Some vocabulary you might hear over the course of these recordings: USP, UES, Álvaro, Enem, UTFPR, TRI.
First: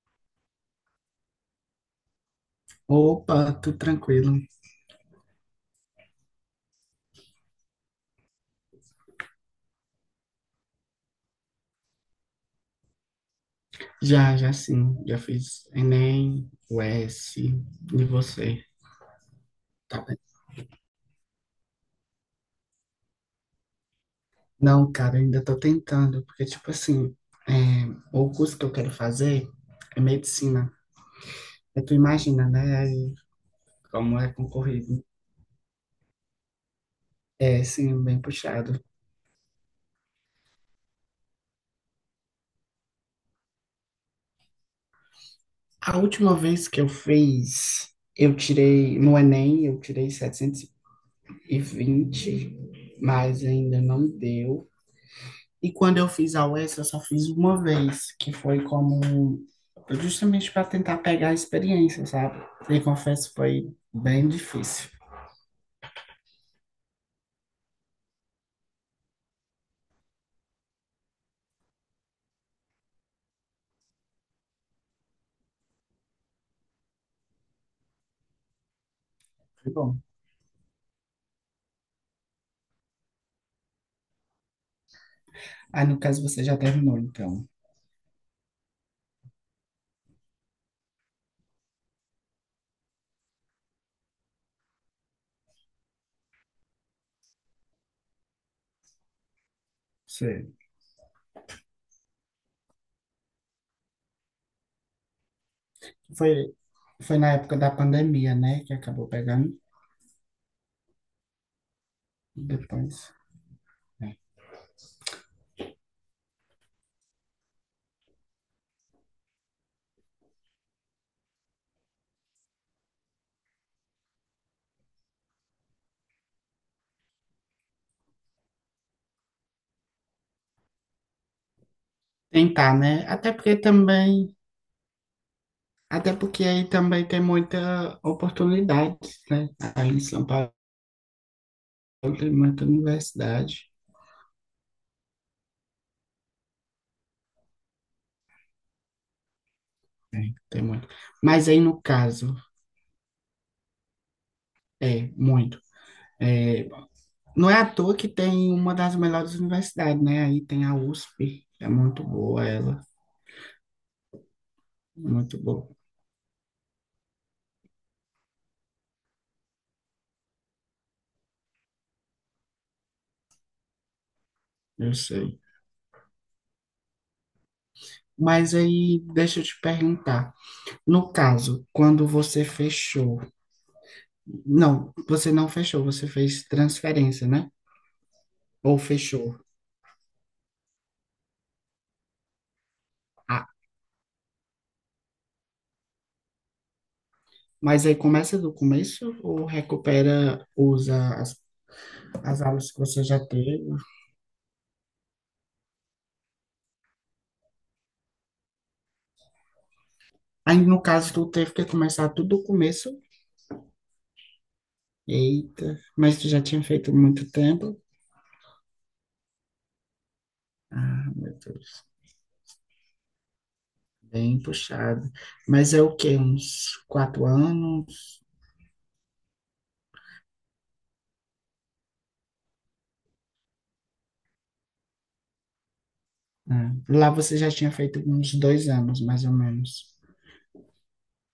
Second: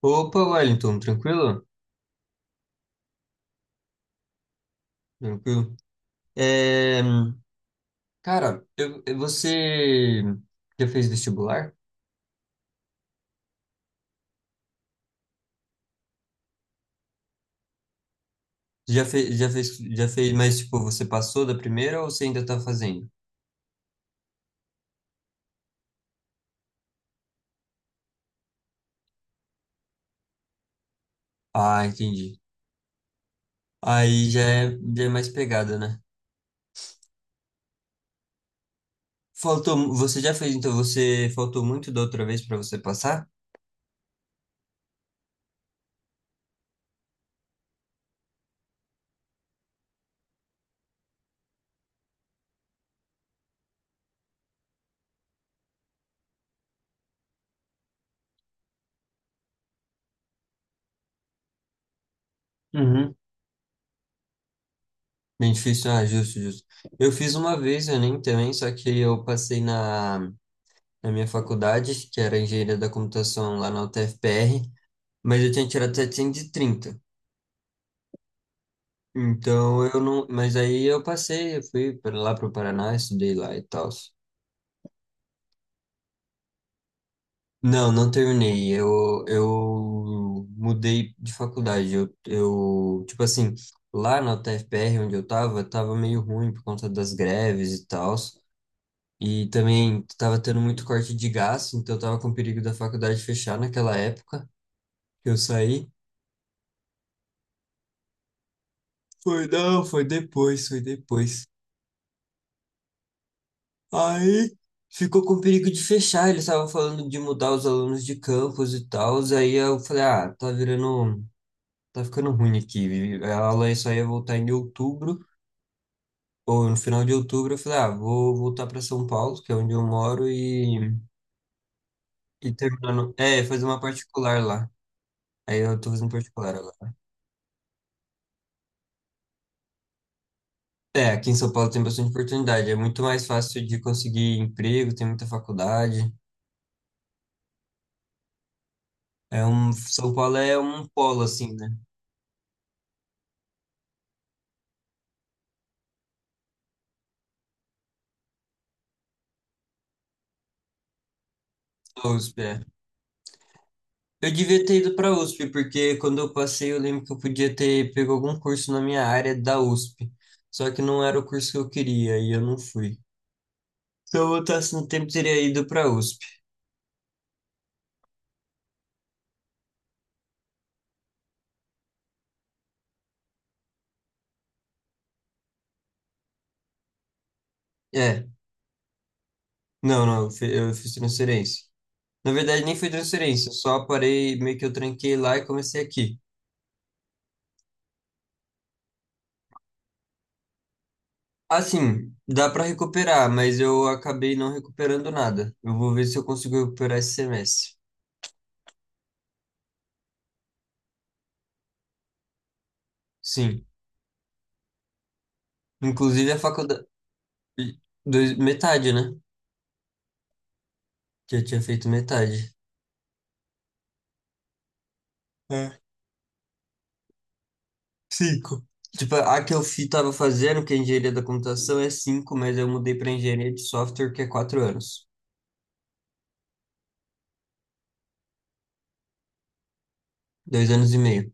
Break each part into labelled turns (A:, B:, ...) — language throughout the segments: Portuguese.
A: Opa, Wellington, tranquilo?
B: Opa, tudo tranquilo.
A: Tranquilo. É, cara, você já fez vestibular?
B: Já, já sim. Já fiz Enem, UES, e você?
A: Já fez, já fez,
B: Tá
A: já
B: bem?
A: fez, mas tipo, você passou da primeira ou você ainda tá fazendo?
B: Não, cara, eu ainda tô tentando, porque, tipo assim, é, o curso que eu quero fazer é medicina. Aí
A: Ah,
B: tu
A: entendi.
B: imagina, né? Aí, como
A: Aí
B: é
A: já é,
B: concorrido.
A: já é mais pegada, né?
B: É, sim, bem puxado.
A: Você já fez, então você faltou muito da outra vez pra você passar?
B: A última vez que eu fiz, eu tirei, no Enem, eu tirei 720, mas ainda não deu. E quando eu fiz a UES, eu só fiz uma vez, que foi como justamente para tentar pegar a experiência, sabe? E
A: Uhum.
B: confesso, que foi bem difícil.
A: Bem difícil, ah, justo, justo. Eu fiz uma vez, eu nem também, só que eu passei na minha faculdade, que era engenharia da computação lá na UTFPR. Mas eu tinha tirado 730.
B: Foi
A: Então
B: bom.
A: eu não. Mas aí eu passei, eu fui para lá pro Paraná, estudei lá e tal.
B: Aí, no caso, você já terminou, então.
A: Não, não terminei. Eu mudei de faculdade. Tipo assim, lá na UTFPR, onde eu tava meio ruim por conta das greves e tal. E também tava
B: Sei.
A: tendo muito corte de gasto, então eu tava com perigo da faculdade fechar naquela época que eu saí.
B: Foi, foi na época da pandemia, né? Que acabou
A: Foi,
B: pegando
A: não, foi depois, foi depois.
B: depois.
A: Aí ficou com perigo de fechar. Eles estavam falando de mudar os alunos de campus e tal. Aí eu falei, ah, tá virando, tá ficando ruim aqui. A aula só ia voltar em outubro, ou no final de outubro. Eu falei, ah, vou voltar para São Paulo, que é onde eu moro, e
B: Tentar, né?
A: terminando.
B: Até
A: É,
B: porque
A: fazer uma
B: também,
A: particular lá. Aí eu tô fazendo
B: até porque
A: particular
B: aí
A: agora.
B: também tem muita oportunidade, né? Aí em São Paulo
A: É, aqui em São Paulo tem bastante
B: tem muita
A: oportunidade. É muito mais fácil
B: universidade.
A: de conseguir emprego, tem muita faculdade. São
B: Tem,
A: Paulo é
B: tem
A: um
B: muito.
A: polo,
B: Mas
A: assim,
B: aí
A: né?
B: no caso, é muito. É, não é à toa que tem uma das melhores universidades, né? Aí tem a USP, é muito
A: Ou,
B: boa
A: é.
B: ela,
A: Eu devia ter ido para a
B: muito
A: USP,
B: boa,
A: porque quando eu passei, eu lembro que eu podia ter pego algum curso na minha área da USP. Só que não era o curso que eu queria e eu não fui. Se eu voltasse no
B: eu
A: tempo,
B: sei.
A: teria ido para a USP.
B: Mas aí, deixa eu te perguntar, no caso, quando você fechou, não, você não fechou, você fez transferência, né?
A: É,
B: Ou fechou.
A: não, não, eu fiz transferência. Na verdade, nem foi
B: Ah,
A: transferência, eu só parei, meio que eu tranquei lá e comecei aqui.
B: mas aí começa do começo ou recupera, usa as,
A: Assim,
B: as
A: dá para
B: aulas que você já
A: recuperar, mas
B: teve?
A: eu acabei não recuperando nada. Eu vou ver se eu consigo recuperar esse semestre.
B: Aí, no caso, tu teve que começar tudo do começo?
A: Sim,
B: Eita, mas tu
A: inclusive a
B: já tinha
A: faculdade,
B: feito muito tempo?
A: metade, né?
B: Meu
A: Que eu tinha
B: Deus,
A: feito metade.
B: bem puxado. Mas
A: É,
B: é o quê? Uns 4 anos?
A: cinco. Tipo, a que tava fazendo, que é engenharia da computação, é cinco, mas eu mudei para engenharia de software, que é 4 anos.
B: É. Lá você já tinha feito uns 2 anos, mais ou menos.
A: 2 anos e meio.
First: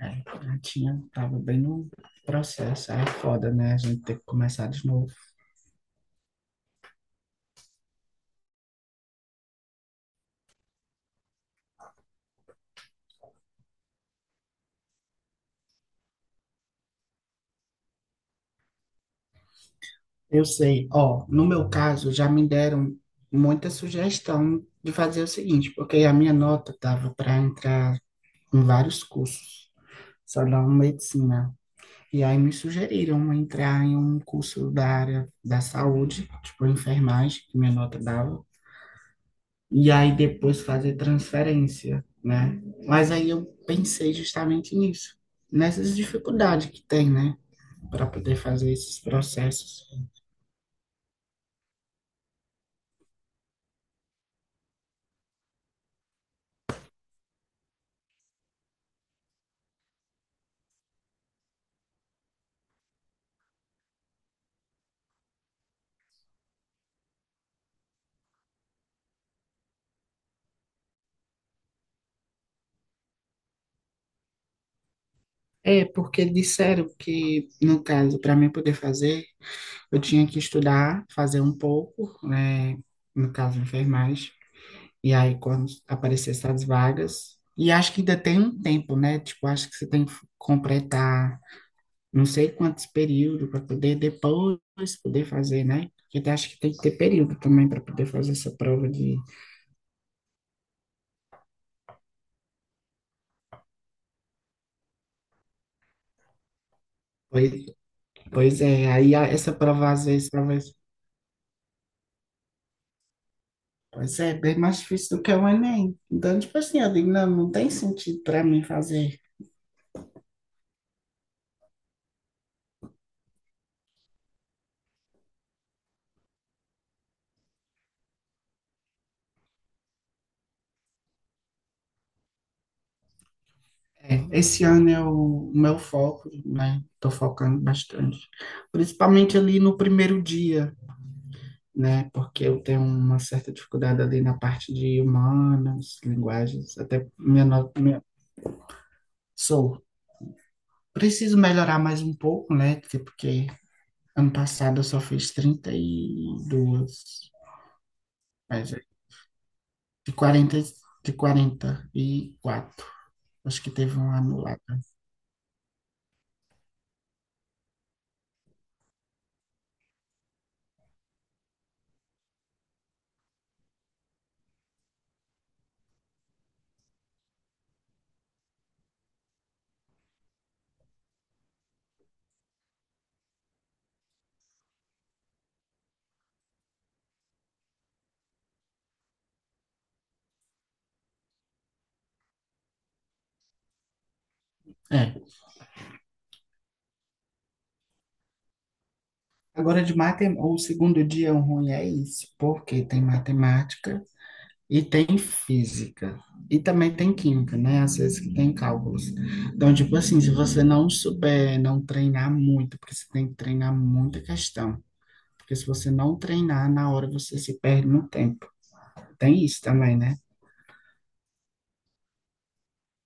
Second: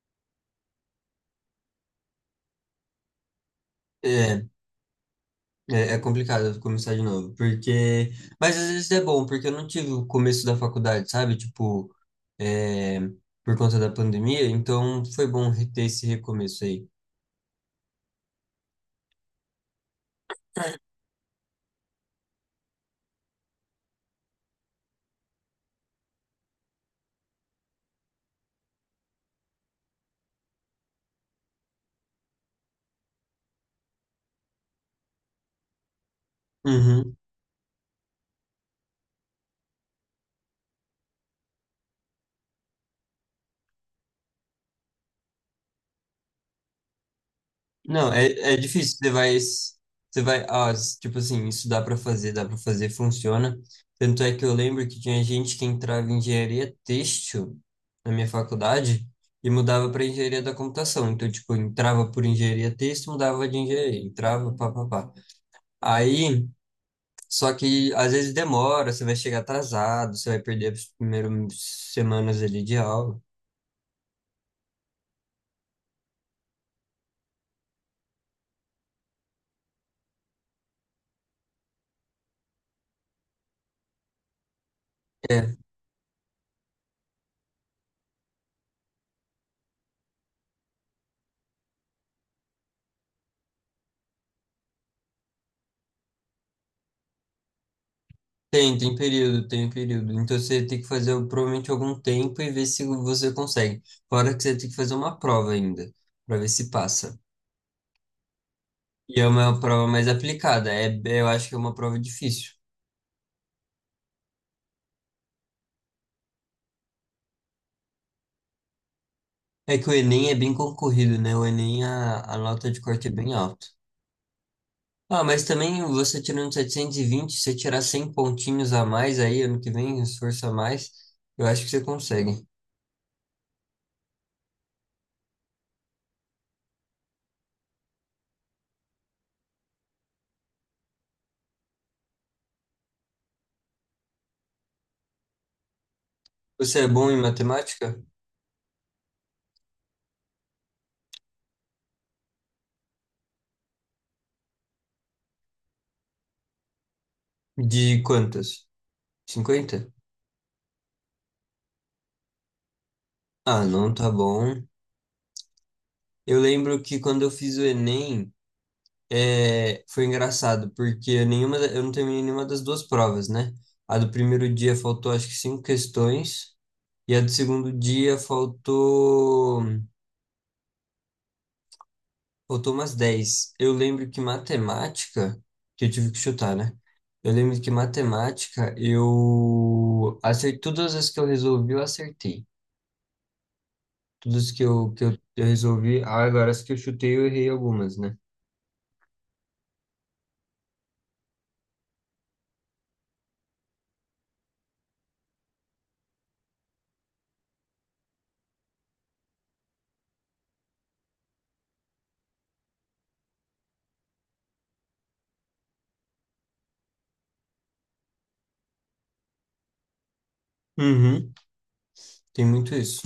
B: É, já tinha, tava bem no processo. Aí é foda, né? A gente ter que
A: É,
B: começar de novo.
A: é complicado começar de novo, porque... Mas às vezes é bom, porque eu não tive o começo da faculdade, sabe? Tipo, é, por conta da pandemia, então foi bom ter esse recomeço aí.
B: Eu sei, ó, no meu caso, já me deram muita sugestão de fazer o seguinte, porque a minha nota tava para entrar em vários cursos, só não medicina. E aí me sugeriram entrar em um curso da área da saúde, tipo
A: Uhum.
B: enfermagem, que minha nota dava, e aí depois fazer transferência, né? Mas aí eu pensei justamente nisso, nessas dificuldades que tem, né, para
A: Não, é,
B: poder
A: é
B: fazer
A: difícil.
B: esses processos.
A: Você vai, ah, s- tipo assim, isso dá para fazer, funciona. Tanto é que eu lembro que tinha gente que entrava em engenharia têxtil na minha faculdade e mudava para engenharia da computação. Então, tipo, entrava por engenharia têxtil, mudava de engenharia, entrava, pá, pá, pá. Aí, só que às vezes demora, você vai chegar atrasado, você vai perder as primeiras semanas ali de aula.
B: É, porque disseram que, no caso, para mim poder fazer, eu tinha que estudar, fazer um pouco, né, no caso enfermagem. E aí,
A: É.
B: quando aparecer essas vagas, e acho que ainda tem um tempo, né? Tipo, acho que você tem que completar não sei quantos períodos para poder depois poder fazer, né? Porque eu acho que tem que ter período também para poder fazer essa
A: Tem,
B: prova
A: tem
B: de.
A: período, tem período. Então você tem que fazer provavelmente algum tempo e ver se você consegue. Fora que você tem que fazer uma prova ainda, para ver se passa.
B: Pois, pois é,
A: E é
B: essa
A: uma prova
B: prova às
A: mais
B: vezes,
A: aplicada.
B: talvez.
A: Eu acho que é uma prova difícil.
B: Pois é, bem mais difícil do que o Enem. Então, tipo assim, eu digo, não, não tem sentido para mim fazer.
A: É que o Enem é bem concorrido, né? O Enem, a nota de corte é bem alta. Ah, mas também você tirando 720, se você tirar 100 pontinhos a mais aí, ano que vem, esforço a mais, eu acho que você consegue.
B: É, esse ano é o meu foco, né? Tô focando bastante. Principalmente ali no primeiro dia, né? Porque eu tenho uma certa dificuldade ali na parte de humanas, linguagens,
A: Você é
B: até
A: bom em
B: minha,
A: matemática?
B: minha. Sou. Preciso melhorar mais um pouco, né? Tipo, porque ano passado eu só fiz 32,
A: De quantas?
B: mas é
A: 50.
B: de 40, de 44. Acho
A: Ah,
B: que
A: não
B: teve
A: tá
B: um anulado.
A: bom. Eu lembro que quando eu fiz o Enem, foi engraçado, porque eu não terminei nenhuma das duas provas, né? A do primeiro dia faltou acho que cinco questões, e a do segundo dia faltou, umas 10. Eu lembro que matemática, que eu tive que chutar, né? Eu lembro que matemática, eu acertei, todas as que eu resolvi, eu acertei. Todas que eu, que eu,
B: É.
A: eu resolvi, ah, agora as que eu chutei, eu errei algumas, né?
B: Agora de matemática, o segundo dia ruim é isso, porque tem matemática e tem física. E também tem química, né? Às vezes que tem cálculos. Então, tipo assim, se você não souber, não treinar muito, porque você tem que treinar muita questão. Porque se você não treinar, na hora você se perde no tempo. Tem isso também, né?
A: Uhum, tem muito isso.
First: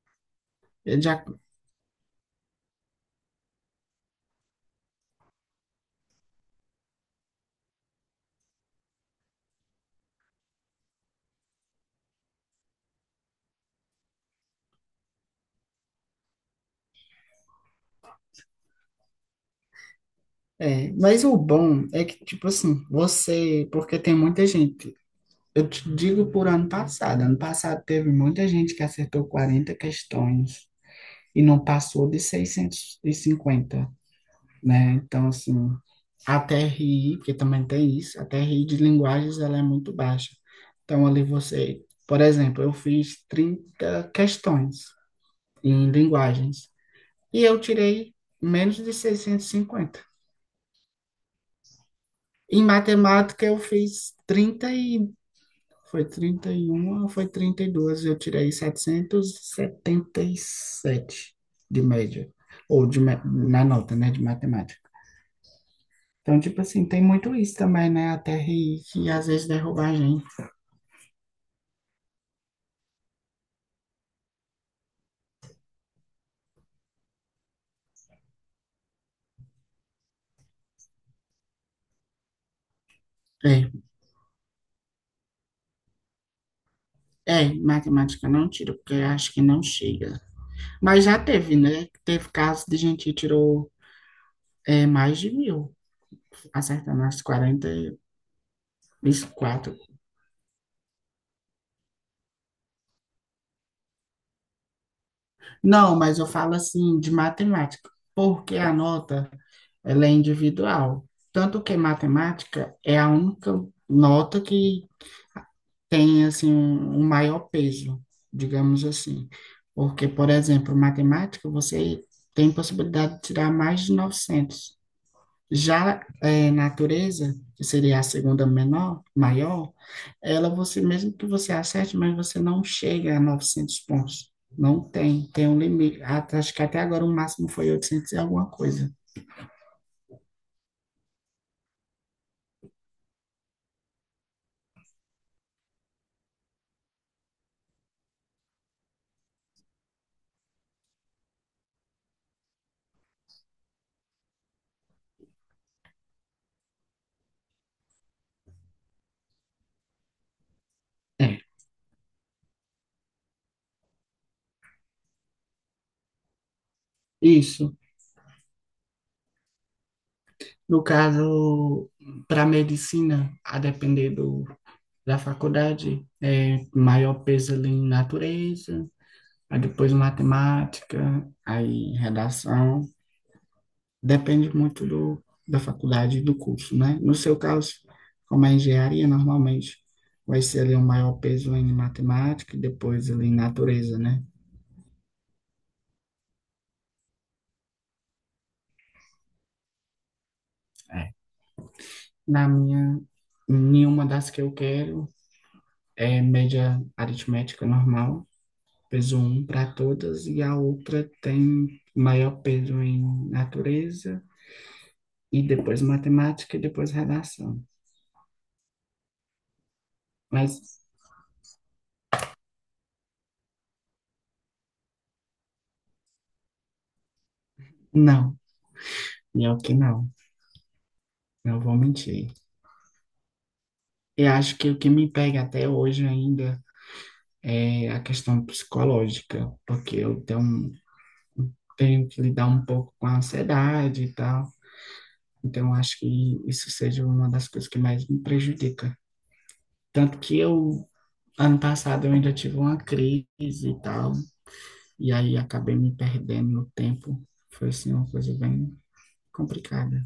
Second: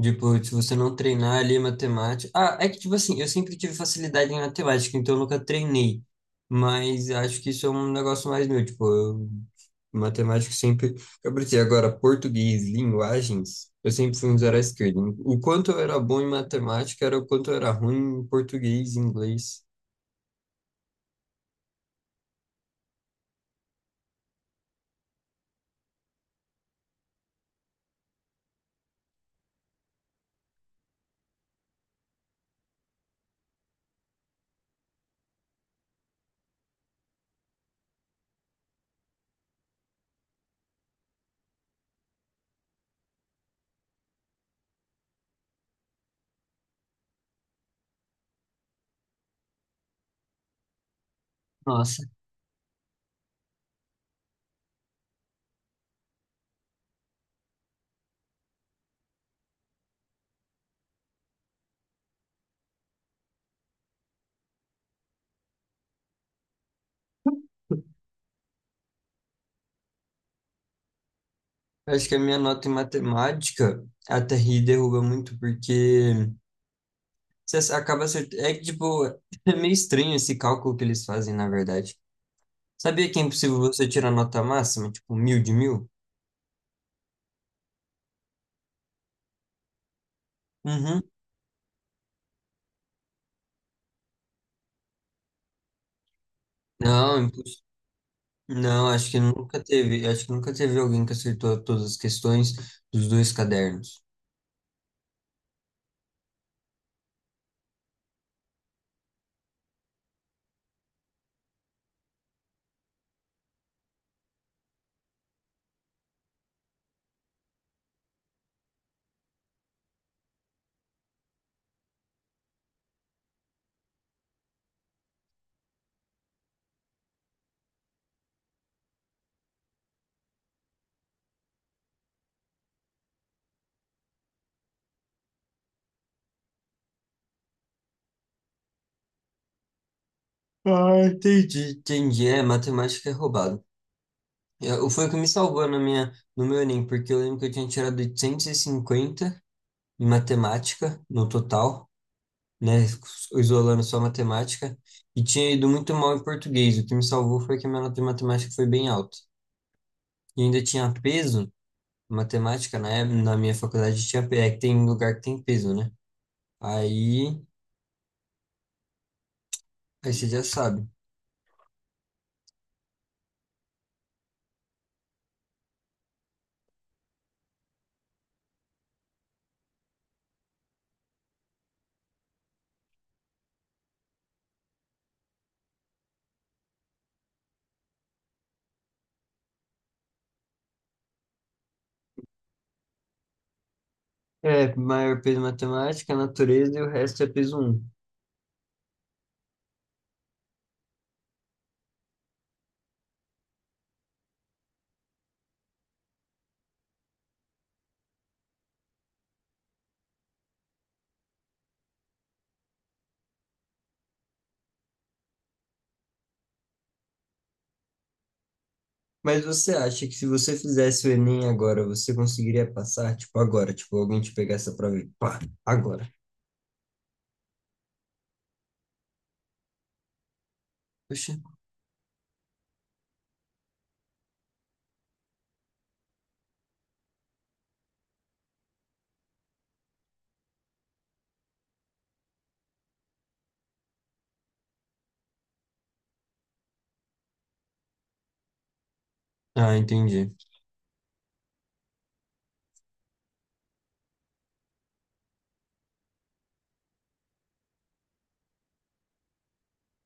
A: Tipo, se você não
B: Eu já,
A: treinar ali matemática. Ah, é que, tipo assim, eu sempre tive facilidade em matemática, então eu nunca treinei. Mas acho que isso é um negócio mais meu. Tipo, matemática sempre. Eu preciso agora, português, linguagens, eu sempre fui um zero à esquerda. O quanto eu era bom em matemática era o quanto eu era ruim em português e inglês.
B: mas o bom é que, tipo assim, você. Porque tem muita gente. Eu te digo por ano passado. Ano passado teve muita gente que acertou 40 questões e não passou de 650, né? Então, assim, a TRI, porque também tem isso, a TRI de linguagens ela é muito baixa. Então, ali você, por exemplo, eu fiz 30 questões em linguagens e eu tirei menos de 650.
A: Nossa,
B: Em matemática, eu fiz 30 e. Foi 31 ou foi 32? Eu tirei 777 de média, ou de, na nota, né, de matemática. Então, tipo assim, tem muito isso também, né? A TRI que às vezes derruba a gente.
A: eu acho que a minha nota em matemática até ri derruba muito, porque você acaba acertando. É que, tipo, é meio estranho esse cálculo que eles fazem, na verdade. Sabia que é impossível
B: É,
A: você tirar nota máxima, tipo 1000 de 1000?
B: é, matemática não tira, porque eu acho que não chega.
A: Uhum.
B: Mas já teve, né? Teve casos de gente que tirou mais de 1000, acertando
A: Não,
B: as
A: imposs-
B: 40 e
A: não, acho que
B: os
A: nunca
B: quatro.
A: teve, acho que nunca teve alguém que acertou todas as questões dos dois cadernos.
B: Não, mas eu falo assim, de matemática, porque a nota, ela é individual. Tanto que matemática é a única nota que tem assim um, um maior peso, digamos assim. Porque, por exemplo, matemática, você tem possibilidade de tirar mais de 900. Já natureza, que seria a segunda menor, maior, ela você mesmo que você acerte, mas você não chega a 900 pontos. Não tem, tem um limite. Até- acho que até agora o máximo foi 800 e alguma coisa.
A: Ah, entendi. Entendi, é, matemática é roubado. Foi o que me salvou na minha, no meu Enem, porque eu lembro que eu tinha tirado 850 em matemática no total, né, isolando só matemática, e tinha ido muito mal em português. O que me salvou foi que a minha nota de matemática foi bem alta. E ainda tinha
B: É,
A: peso, matemática, né? Na minha faculdade tinha, é que tem lugar que tem peso, né? Aí,
B: isso.
A: aí você já
B: No
A: sabe.
B: caso, para medicina, a depender do, da faculdade, é maior peso ali em natureza, aí depois matemática, aí redação. Depende muito do, da faculdade e do curso, né? No seu caso, como é engenharia, normalmente vai ser ali um maior peso em matemática e depois ali em natureza, né?
A: É, maior peso matemática, natureza e o resto é peso um.
B: É. Na minha, nenhuma das que eu quero é média aritmética normal, peso um para todas, e a outra tem maior peso em natureza e depois matemática e depois redação.
A: Mas você acha que se você
B: Mas
A: fizesse o Enem agora, você conseguiria passar? Tipo, agora. Tipo, alguém te pegar essa prova e pá, agora.
B: não, melhor que não,
A: Poxa.
B: não vou mentir. Eu acho que o que me pega até hoje ainda é a questão psicológica, porque eu tenho, tenho que lidar um pouco com a ansiedade e tal. Então, eu acho que isso seja uma das coisas que mais me prejudica.
A: Ah,
B: Tanto
A: entendi.
B: que eu, ano passado, eu ainda tive uma crise e tal, e aí acabei me perdendo no tempo. Foi, assim, uma coisa bem complicada.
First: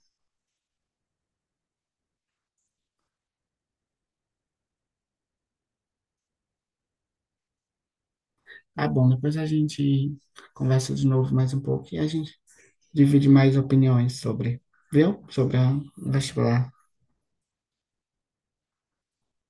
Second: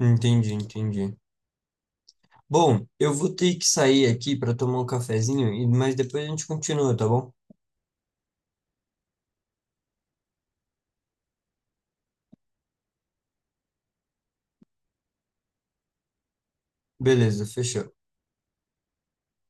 A: Entendi, entendi. Bom, eu vou ter que sair aqui para tomar um cafezinho, mas depois a gente continua, tá bom?
B: Ah, bom, depois a gente conversa de novo mais um pouco e a gente divide mais opiniões sobre, viu? Sobre a o vestibular.
A: Beleza, fechou.